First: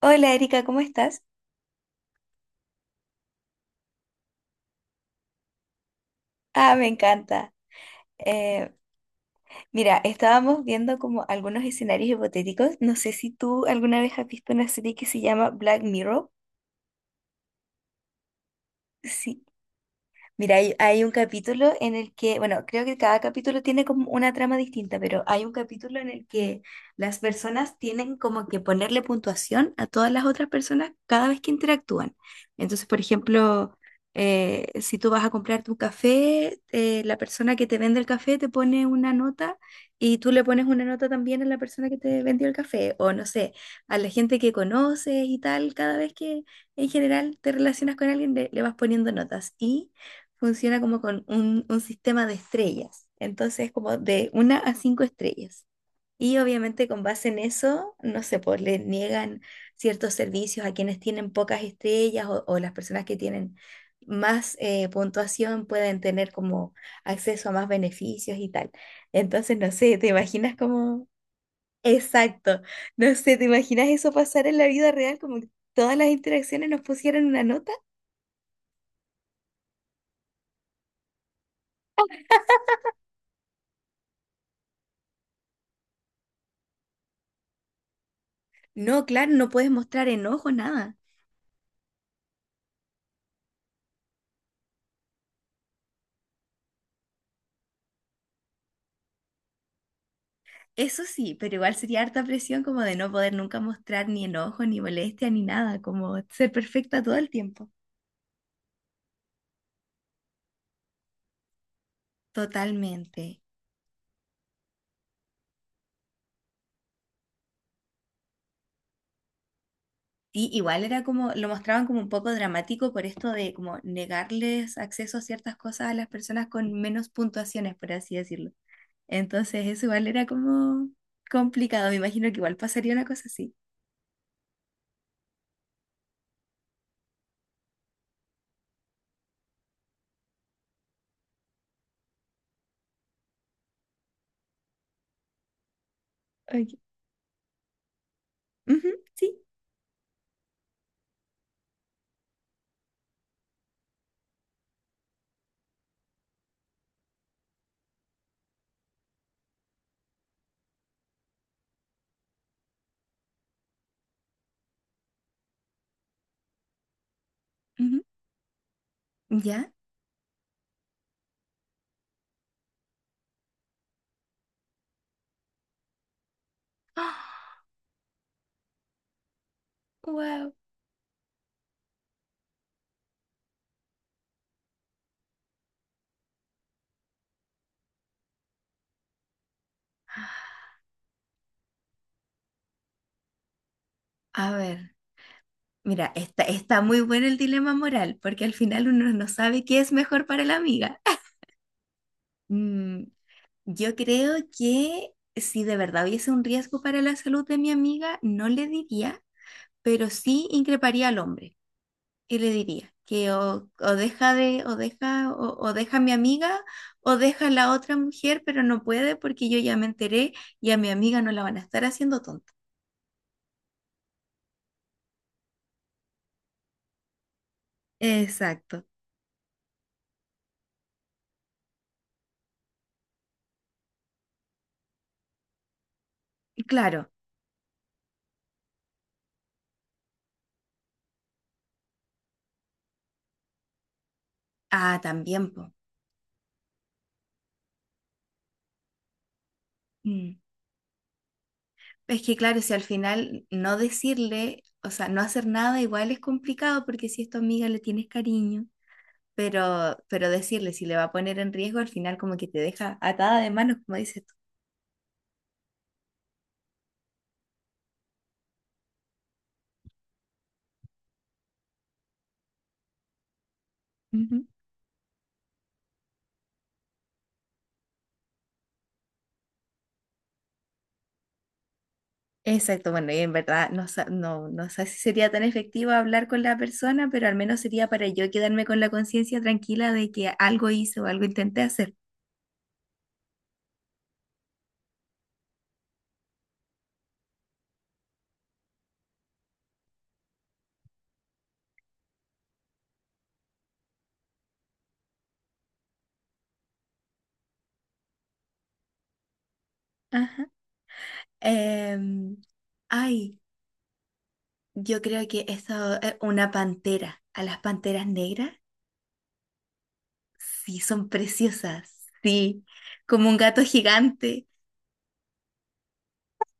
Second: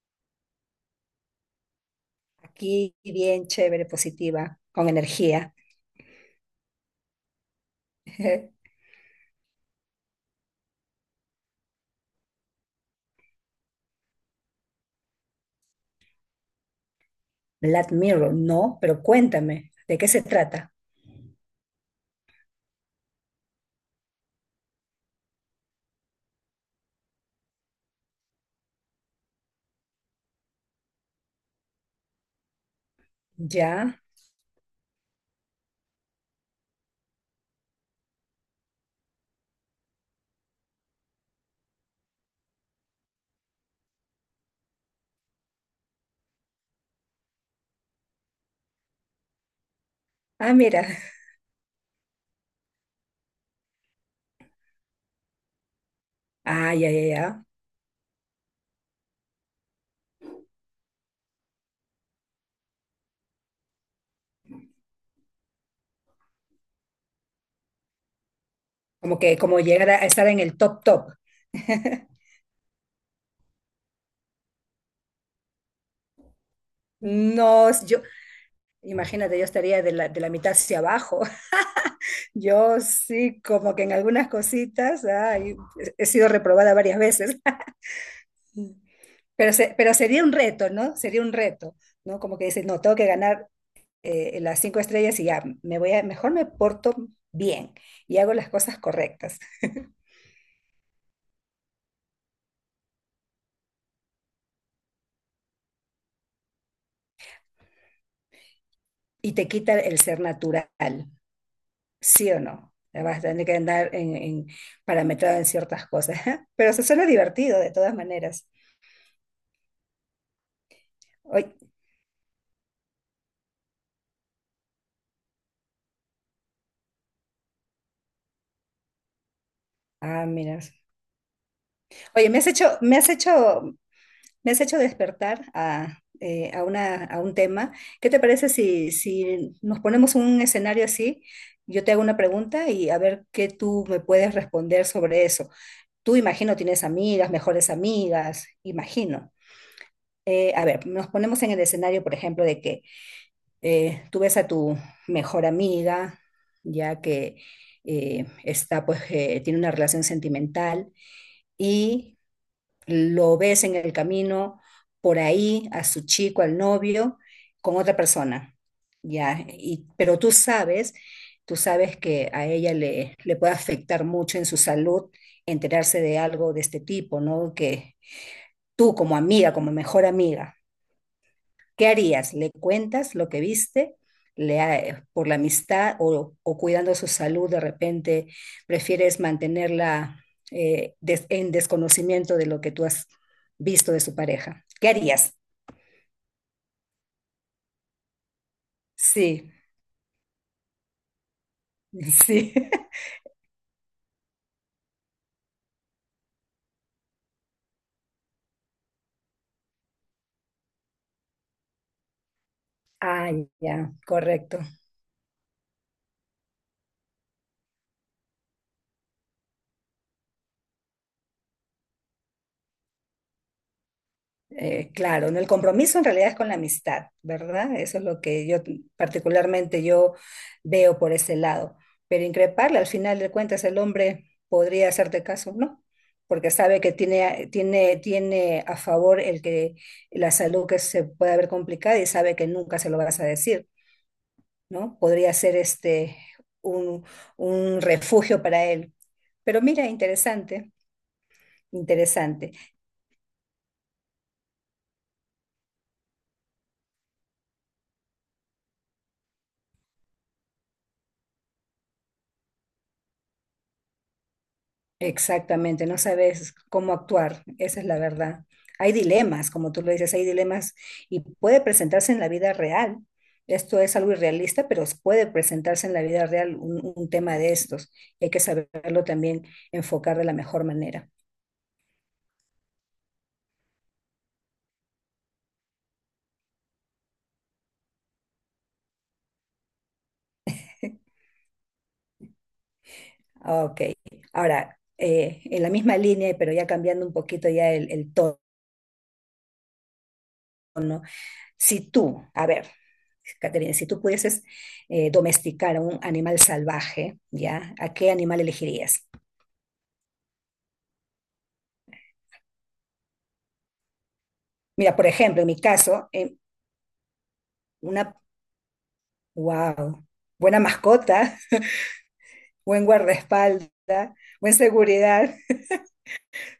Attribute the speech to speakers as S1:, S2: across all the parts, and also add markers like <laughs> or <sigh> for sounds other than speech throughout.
S1: Hola Erika, ¿cómo estás?
S2: Aquí bien chévere, positiva, con energía.
S1: Ah, me encanta.
S2: <laughs>
S1: Eh, mira, estábamos viendo como algunos escenarios hipotéticos. No sé si tú alguna vez has visto una serie que se llama Black Mirror.
S2: Black Mirror, no, pero
S1: Sí,
S2: cuéntame, ¿de qué se
S1: mira,
S2: trata?
S1: hay un capítulo en el que, bueno, creo que cada capítulo tiene como una trama distinta, pero hay un capítulo en el que las personas tienen como que ponerle puntuación a todas las otras personas cada vez que interactúan. Entonces, por ejemplo,
S2: Ya.
S1: si tú vas a comprar tu café, la persona que te vende el café te pone una nota y tú le pones una nota también a la persona que te vendió el café, o no sé, a la gente que conoces y tal, cada vez que en general te relacionas con alguien le vas poniendo notas. Y
S2: Ah,
S1: funciona
S2: mira.
S1: como con un sistema de estrellas, entonces como de una a cinco estrellas. Y
S2: Ah,
S1: obviamente
S2: ya, ya,
S1: con base en
S2: ya.
S1: eso, no sé, pues le niegan ciertos servicios a quienes tienen pocas estrellas o las personas que tienen más puntuación pueden tener como acceso a más beneficios y tal.
S2: Como que
S1: Entonces,
S2: como
S1: no
S2: llegar
S1: sé,
S2: a
S1: ¿te
S2: estar en
S1: imaginas
S2: el top
S1: como...
S2: top.
S1: Exacto, no sé, ¿te imaginas eso pasar en la vida real como que todas las interacciones nos pusieran una
S2: No,
S1: nota?
S2: yo, imagínate, yo estaría de la mitad hacia abajo. <laughs> Yo sí, como que en algunas cositas, ay, he sido reprobada varias veces. <laughs>
S1: No, claro, no
S2: Pero,
S1: puedes
S2: pero
S1: mostrar
S2: sería un
S1: enojo,
S2: reto, ¿no?
S1: nada.
S2: Sería un reto, ¿no? Como que dices, no, tengo que ganar, las cinco estrellas y ya, me voy a, mejor me porto bien y hago las cosas correctas.
S1: Eso sí, pero igual sería harta presión como de no poder nunca mostrar ni enojo, ni molestia, ni nada, como ser perfecta todo el tiempo.
S2: Y te quita el ser natural, ¿sí o no? Vas a
S1: Totalmente.
S2: tener que andar parametrado en ciertas cosas, <laughs> pero se suena divertido de todas maneras.
S1: Y igual era como, lo
S2: Oye,
S1: mostraban como un poco dramático por esto de como negarles acceso a ciertas cosas a las personas con menos puntuaciones, por así decirlo. Entonces eso igual era
S2: ah, mira.
S1: como complicado, me imagino
S2: Oye, me
S1: que
S2: has
S1: igual
S2: hecho,
S1: pasaría
S2: me
S1: una
S2: has
S1: cosa así.
S2: hecho, me has hecho despertar a una, a un tema. ¿Qué te parece si nos ponemos un escenario así? Yo te hago una pregunta y a ver qué tú me puedes responder sobre eso. Tú imagino
S1: Ok.
S2: tienes amigas, mejores amigas,
S1: Ujú,
S2: imagino.
S1: sí,
S2: A ver, nos ponemos en el escenario, por ejemplo, de que tú ves a tu mejor amiga, ya que está, pues, tiene una relación sentimental y lo ves en el camino por ahí a su chico, al novio, con otra
S1: ujú,
S2: persona, ya.
S1: ya.
S2: Y, pero tú sabes que a ella le, le puede afectar mucho en su salud enterarse de algo de este tipo, ¿no?
S1: <gasps>
S2: Que tú como amiga, como mejor
S1: Wow.
S2: amiga, ¿qué harías? ¿Le cuentas lo que viste? Le, por la amistad o cuidando su salud, de repente prefieres mantenerla en desconocimiento de lo que tú has visto de su
S1: A
S2: pareja. ¿Qué
S1: ver.
S2: harías?
S1: Mira, está muy bueno el dilema moral, porque al final uno no
S2: Sí,
S1: sabe qué es mejor para la amiga.
S2: <laughs> sí.
S1: Mm, yo creo que si de verdad hubiese un riesgo para la salud de mi amiga, no le diría, pero sí increparía al hombre y le diría que
S2: Ah,
S1: o, o
S2: ya,
S1: deja
S2: correcto.
S1: de, o deja, o, o deja a mi amiga, o deja a la otra mujer, pero no puede porque yo ya me enteré y a mi amiga no la van a estar haciendo tonta.
S2: Claro, ¿no? El compromiso en realidad es con la amistad, ¿verdad? Eso es lo que yo
S1: Exacto.
S2: particularmente yo veo por ese lado. Pero increparle, al final de cuentas, el hombre podría hacerte caso, ¿no? Porque sabe que
S1: Claro.
S2: tiene a favor el que la salud que se puede ver complicada y sabe que nunca se lo vas a decir,
S1: Ah,
S2: ¿no? Podría
S1: también,
S2: ser
S1: po.
S2: este un, un refugio para él. Pero mira,
S1: Mm.
S2: interesante,
S1: Es que
S2: interesante.
S1: claro, si al final no decirle, o sea, no hacer nada igual es complicado porque si es tu amiga le tienes cariño, pero decirle si le va a poner en riesgo, al final como que te deja atada de manos, como dices tú.
S2: Exactamente, no sabes cómo actuar, esa es la verdad. Hay dilemas, como tú lo dices, hay dilemas y puede presentarse en la vida real. Esto es algo
S1: Ujú.
S2: irrealista, pero puede presentarse en la vida real un tema de estos. Y hay que saberlo también enfocar de la mejor manera.
S1: Exacto, bueno, y en verdad no sé si sería tan efectivo hablar con la persona, pero al menos sería para yo quedarme con la conciencia tranquila de que algo hice o algo intenté hacer.
S2: Ah, ok, ahora, en la misma línea, pero ya cambiando un poquito ya el tono, ¿no? Si tú, a ver, Caterina, si tú pudieses domesticar a un animal salvaje, ¿ya? ¿A qué animal elegirías?
S1: Ajá. Em, ay,
S2: Mira,
S1: yo
S2: por
S1: creo
S2: ejemplo,
S1: que
S2: en mi
S1: esto
S2: caso,
S1: es
S2: en
S1: una pantera, a las panteras
S2: una,
S1: negras.
S2: wow, buena
S1: Sí, son
S2: mascota,
S1: preciosas. Sí,
S2: <laughs> buen
S1: como un gato
S2: guardaespaldas,
S1: gigante.
S2: buena seguridad. <laughs>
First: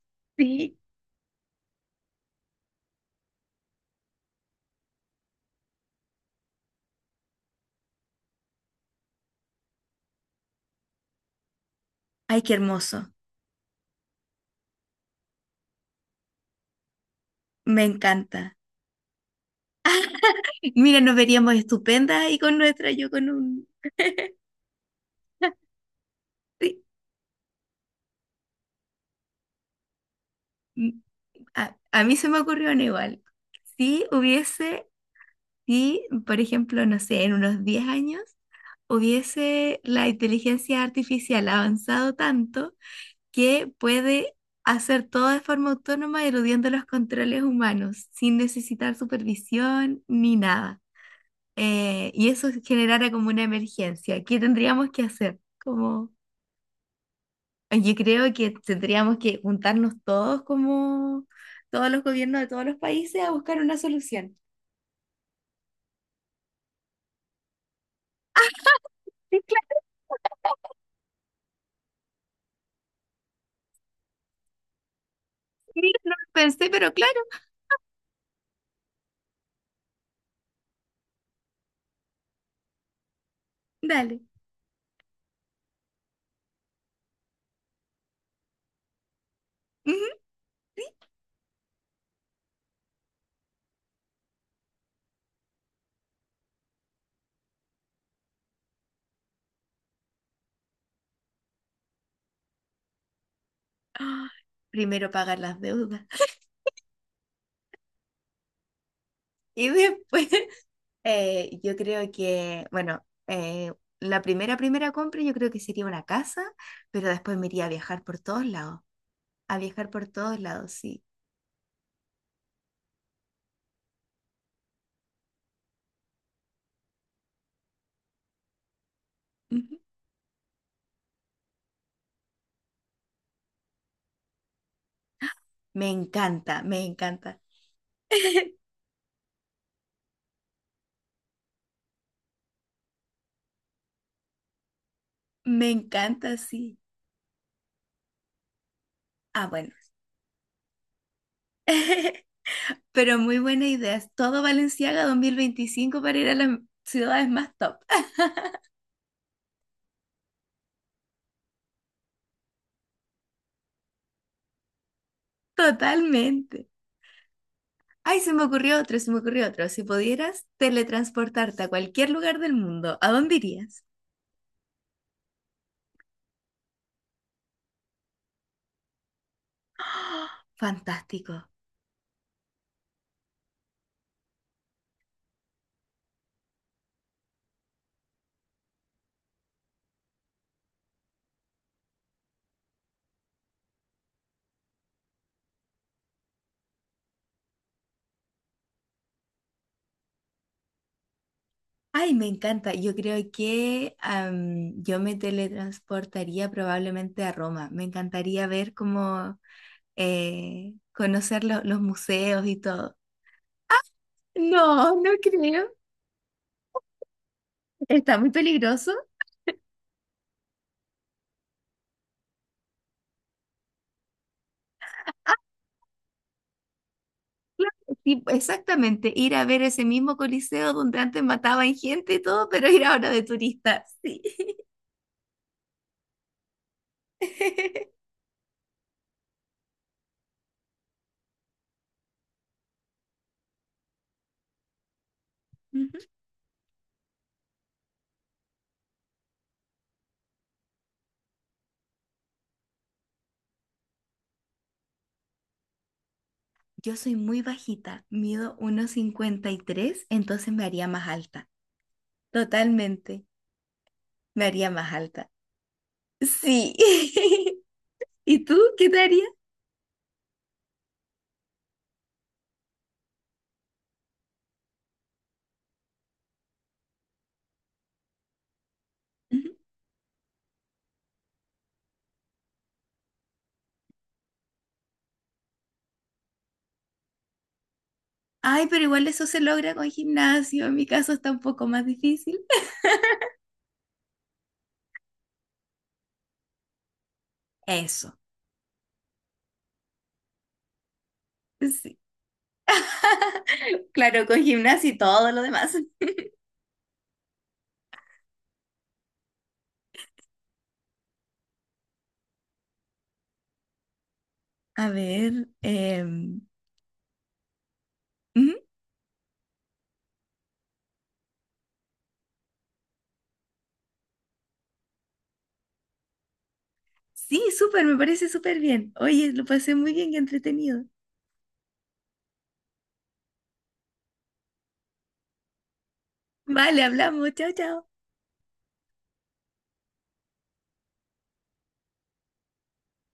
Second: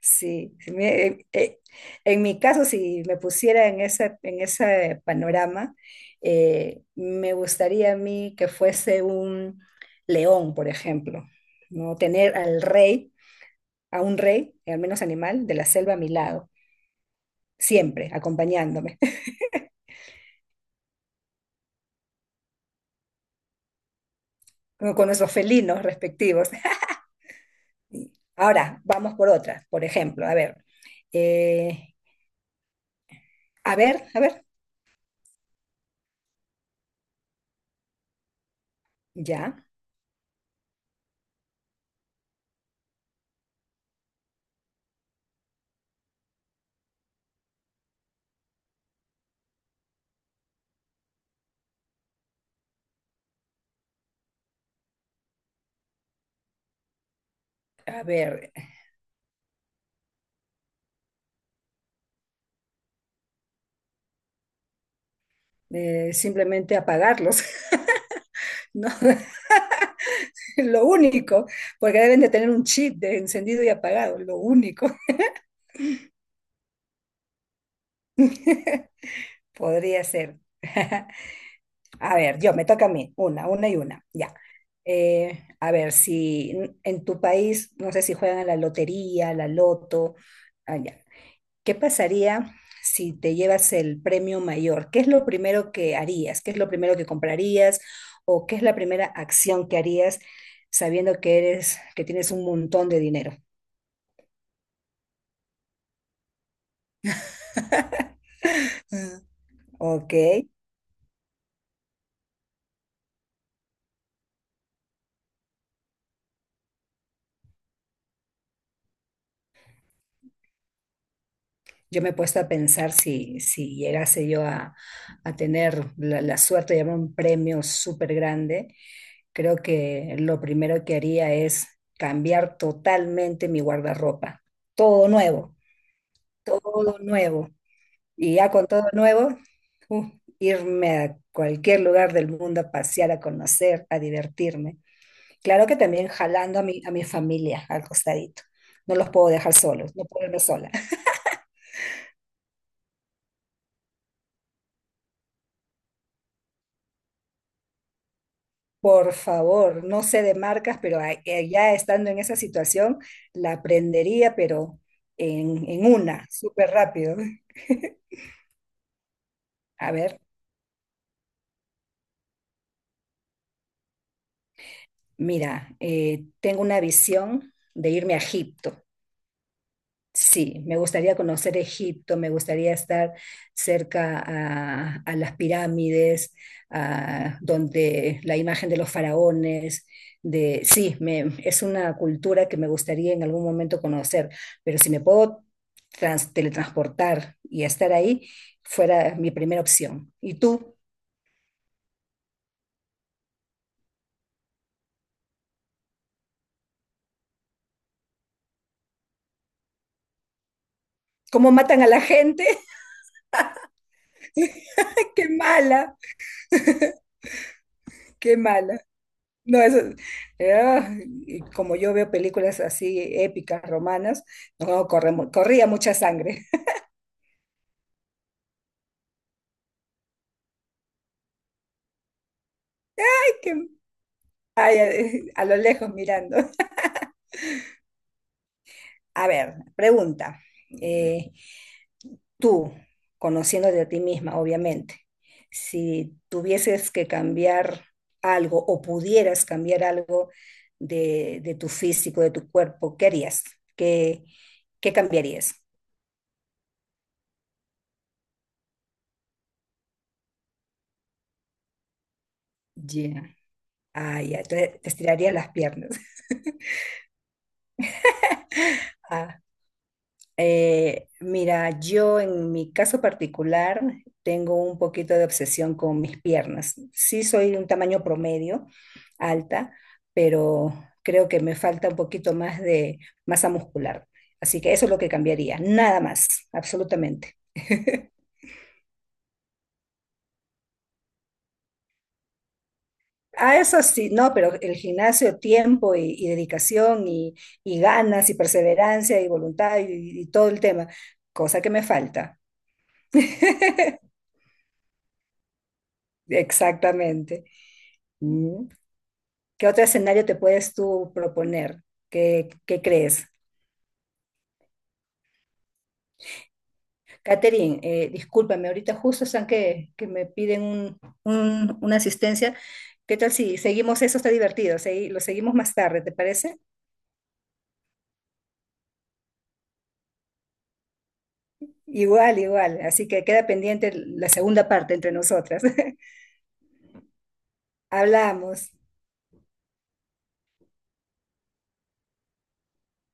S2: Sí, sí,
S1: Sí.
S2: en mi caso, si me pusiera en ese panorama, me gustaría a mí que fuese un león, por ejemplo, ¿no? Tener
S1: Ay, qué
S2: al
S1: hermoso.
S2: rey, a un rey, al menos animal, de la selva a mi lado,
S1: Me
S2: siempre
S1: encanta.
S2: acompañándome,
S1: <laughs> Mira, nos veríamos estupendas ahí con nuestra, yo con un...
S2: <laughs> con nuestros felinos respectivos.
S1: sí.
S2: Sí. Ahora, vamos por otras. Por ejemplo, a ver,
S1: mm, A,
S2: eh,
S1: a mí se me ocurrió una igual.
S2: a ver,
S1: Si
S2: a ver,
S1: hubiese, si, por ejemplo, no sé, en unos 10 años,
S2: ya.
S1: hubiese la inteligencia artificial avanzado tanto que puede hacer todo de forma autónoma, eludiendo los controles humanos, sin necesitar supervisión ni nada. Y eso generara como una emergencia, ¿qué tendríamos que hacer? Como, yo
S2: A
S1: creo que
S2: ver,
S1: tendríamos que juntarnos todos como todos los gobiernos de todos los países a buscar una solución.
S2: simplemente apagarlos, <laughs> ¿no?
S1: Sí,
S2: <laughs>
S1: claro,
S2: Lo único, porque deben de tener un chip de encendido y apagado, lo único.
S1: sí, no lo pensé, pero claro,
S2: <laughs> Podría ser. <laughs> A ver, yo, me toca a mí, una y una,
S1: dale.
S2: ya. A ver, si en tu país, no sé si juegan a la lotería, a la
S1: Ujú.
S2: loto, allá, ¿qué pasaría si te llevas el premio mayor? ¿Qué es lo primero que harías? ¿Qué es lo primero que comprarías? ¿O qué es la primera acción que harías sabiendo que eres, que tienes un montón de dinero?
S1: Ah, primero pagar las deudas. <laughs>
S2: Mm.
S1: Y
S2: Ok,
S1: después, yo creo que, bueno, la primera compra yo creo que sería una casa, pero después me iría a viajar por todos lados, a viajar por todos lados, sí.
S2: yo me he puesto a pensar si llegase yo a tener la, la suerte de llevar un premio súper grande, creo que lo primero que haría es cambiar totalmente mi guardarropa, todo nuevo,
S1: Me encanta, me
S2: todo
S1: encanta.
S2: nuevo. Y ya
S1: <laughs>
S2: con todo nuevo, uh, irme a cualquier lugar del mundo a pasear, a conocer, a divertirme. Claro
S1: Me
S2: que también
S1: encanta,
S2: jalando
S1: sí.
S2: a mi familia al costadito. No los puedo
S1: Ah,
S2: dejar
S1: bueno.
S2: solos, no puedo irme sola.
S1: <laughs> Pero muy buena idea. Es Todo Valenciaga 2025 para ir a las ciudades más top.
S2: Por favor, no sé de marcas, pero ya estando en esa situación, la aprendería, pero
S1: <laughs>
S2: en una,
S1: Totalmente.
S2: súper rápido.
S1: Ay, se me ocurrió otro, se me ocurrió otro. Si
S2: A ver,
S1: pudieras teletransportarte a cualquier lugar del mundo, ¿a dónde irías?
S2: mira, tengo una visión de irme a Egipto. Sí, me gustaría
S1: Fantástico.
S2: conocer Egipto, me gustaría estar cerca a las pirámides, a, donde la imagen de los faraones, de sí, es una cultura que me gustaría en algún momento conocer, pero si me puedo teletransportar y estar ahí, fuera mi primera opción. ¿Y tú?
S1: Ay, me encanta. Yo creo que yo me teletransportaría probablemente a Roma. Me encantaría ver cómo conocer
S2: ¿Cómo
S1: los
S2: matan a la gente?
S1: museos y todo. No, no
S2: <laughs> ¡Qué
S1: creo.
S2: mala!
S1: Está muy
S2: ¡Qué mala!
S1: peligroso.
S2: No, eso, ah, y como yo veo películas así épicas, romanas, no,
S1: Ah,
S2: corría mucha sangre.
S1: claro, sí, exactamente. Ir a ver ese mismo coliseo donde antes mataban gente y todo, pero ir ahora de
S2: <laughs> Que-
S1: turista. Sí.
S2: ay, a, lo lejos mirando.
S1: <laughs>
S2: A ver, pregunta. eh, tú, conociéndote a ti misma, obviamente,
S1: Ujú.
S2: si tuvieses que cambiar algo o pudieras cambiar algo de tu físico, de tu cuerpo, ¿qué harías? ¿Qué, qué cambiarías?
S1: Yo soy muy bajita, mido 1,53, entonces me haría más alta. Totalmente,
S2: Ya. Ah, ya,
S1: me haría
S2: te
S1: más alta.
S2: estirarías las piernas.
S1: Sí. <laughs> ¿Y tú qué te harías?
S2: <laughs> Mira, yo en mi caso particular tengo un poquito de obsesión con mis piernas. Sí soy de un tamaño promedio,
S1: Ujú.
S2: alta, pero creo que me falta un poquito más de masa muscular. Así que eso es lo que cambiaría, nada más, absolutamente. <laughs>
S1: Ay, pero igual eso se logra con gimnasio. En mi caso está un poco más difícil.
S2: Ah, eso sí, no, pero el gimnasio, tiempo y dedicación y
S1: Eso.
S2: ganas y perseverancia y voluntad y todo el tema, cosa que me
S1: Sí.
S2: falta.
S1: <laughs> Claro, con gimnasia y todo lo demás.
S2: Exactamente. Mm. ¿Qué otro escenario te puedes tú proponer? ¿Qué, qué crees?
S1: A ver,
S2: Catherine,
S1: ujú.
S2: discúlpame, ahorita justo están que me piden una asistencia. ¿Qué tal si seguimos eso? Está divertido, lo seguimos más tarde, ¿te parece?
S1: Sí, súper, me parece súper bien. Oye, lo pasé muy bien, qué entretenido.
S2: Igual, igual. Así que queda pendiente la segunda parte entre nosotras. <laughs>
S1: Vale, hablamos, chao, chao.
S2: Hablamos.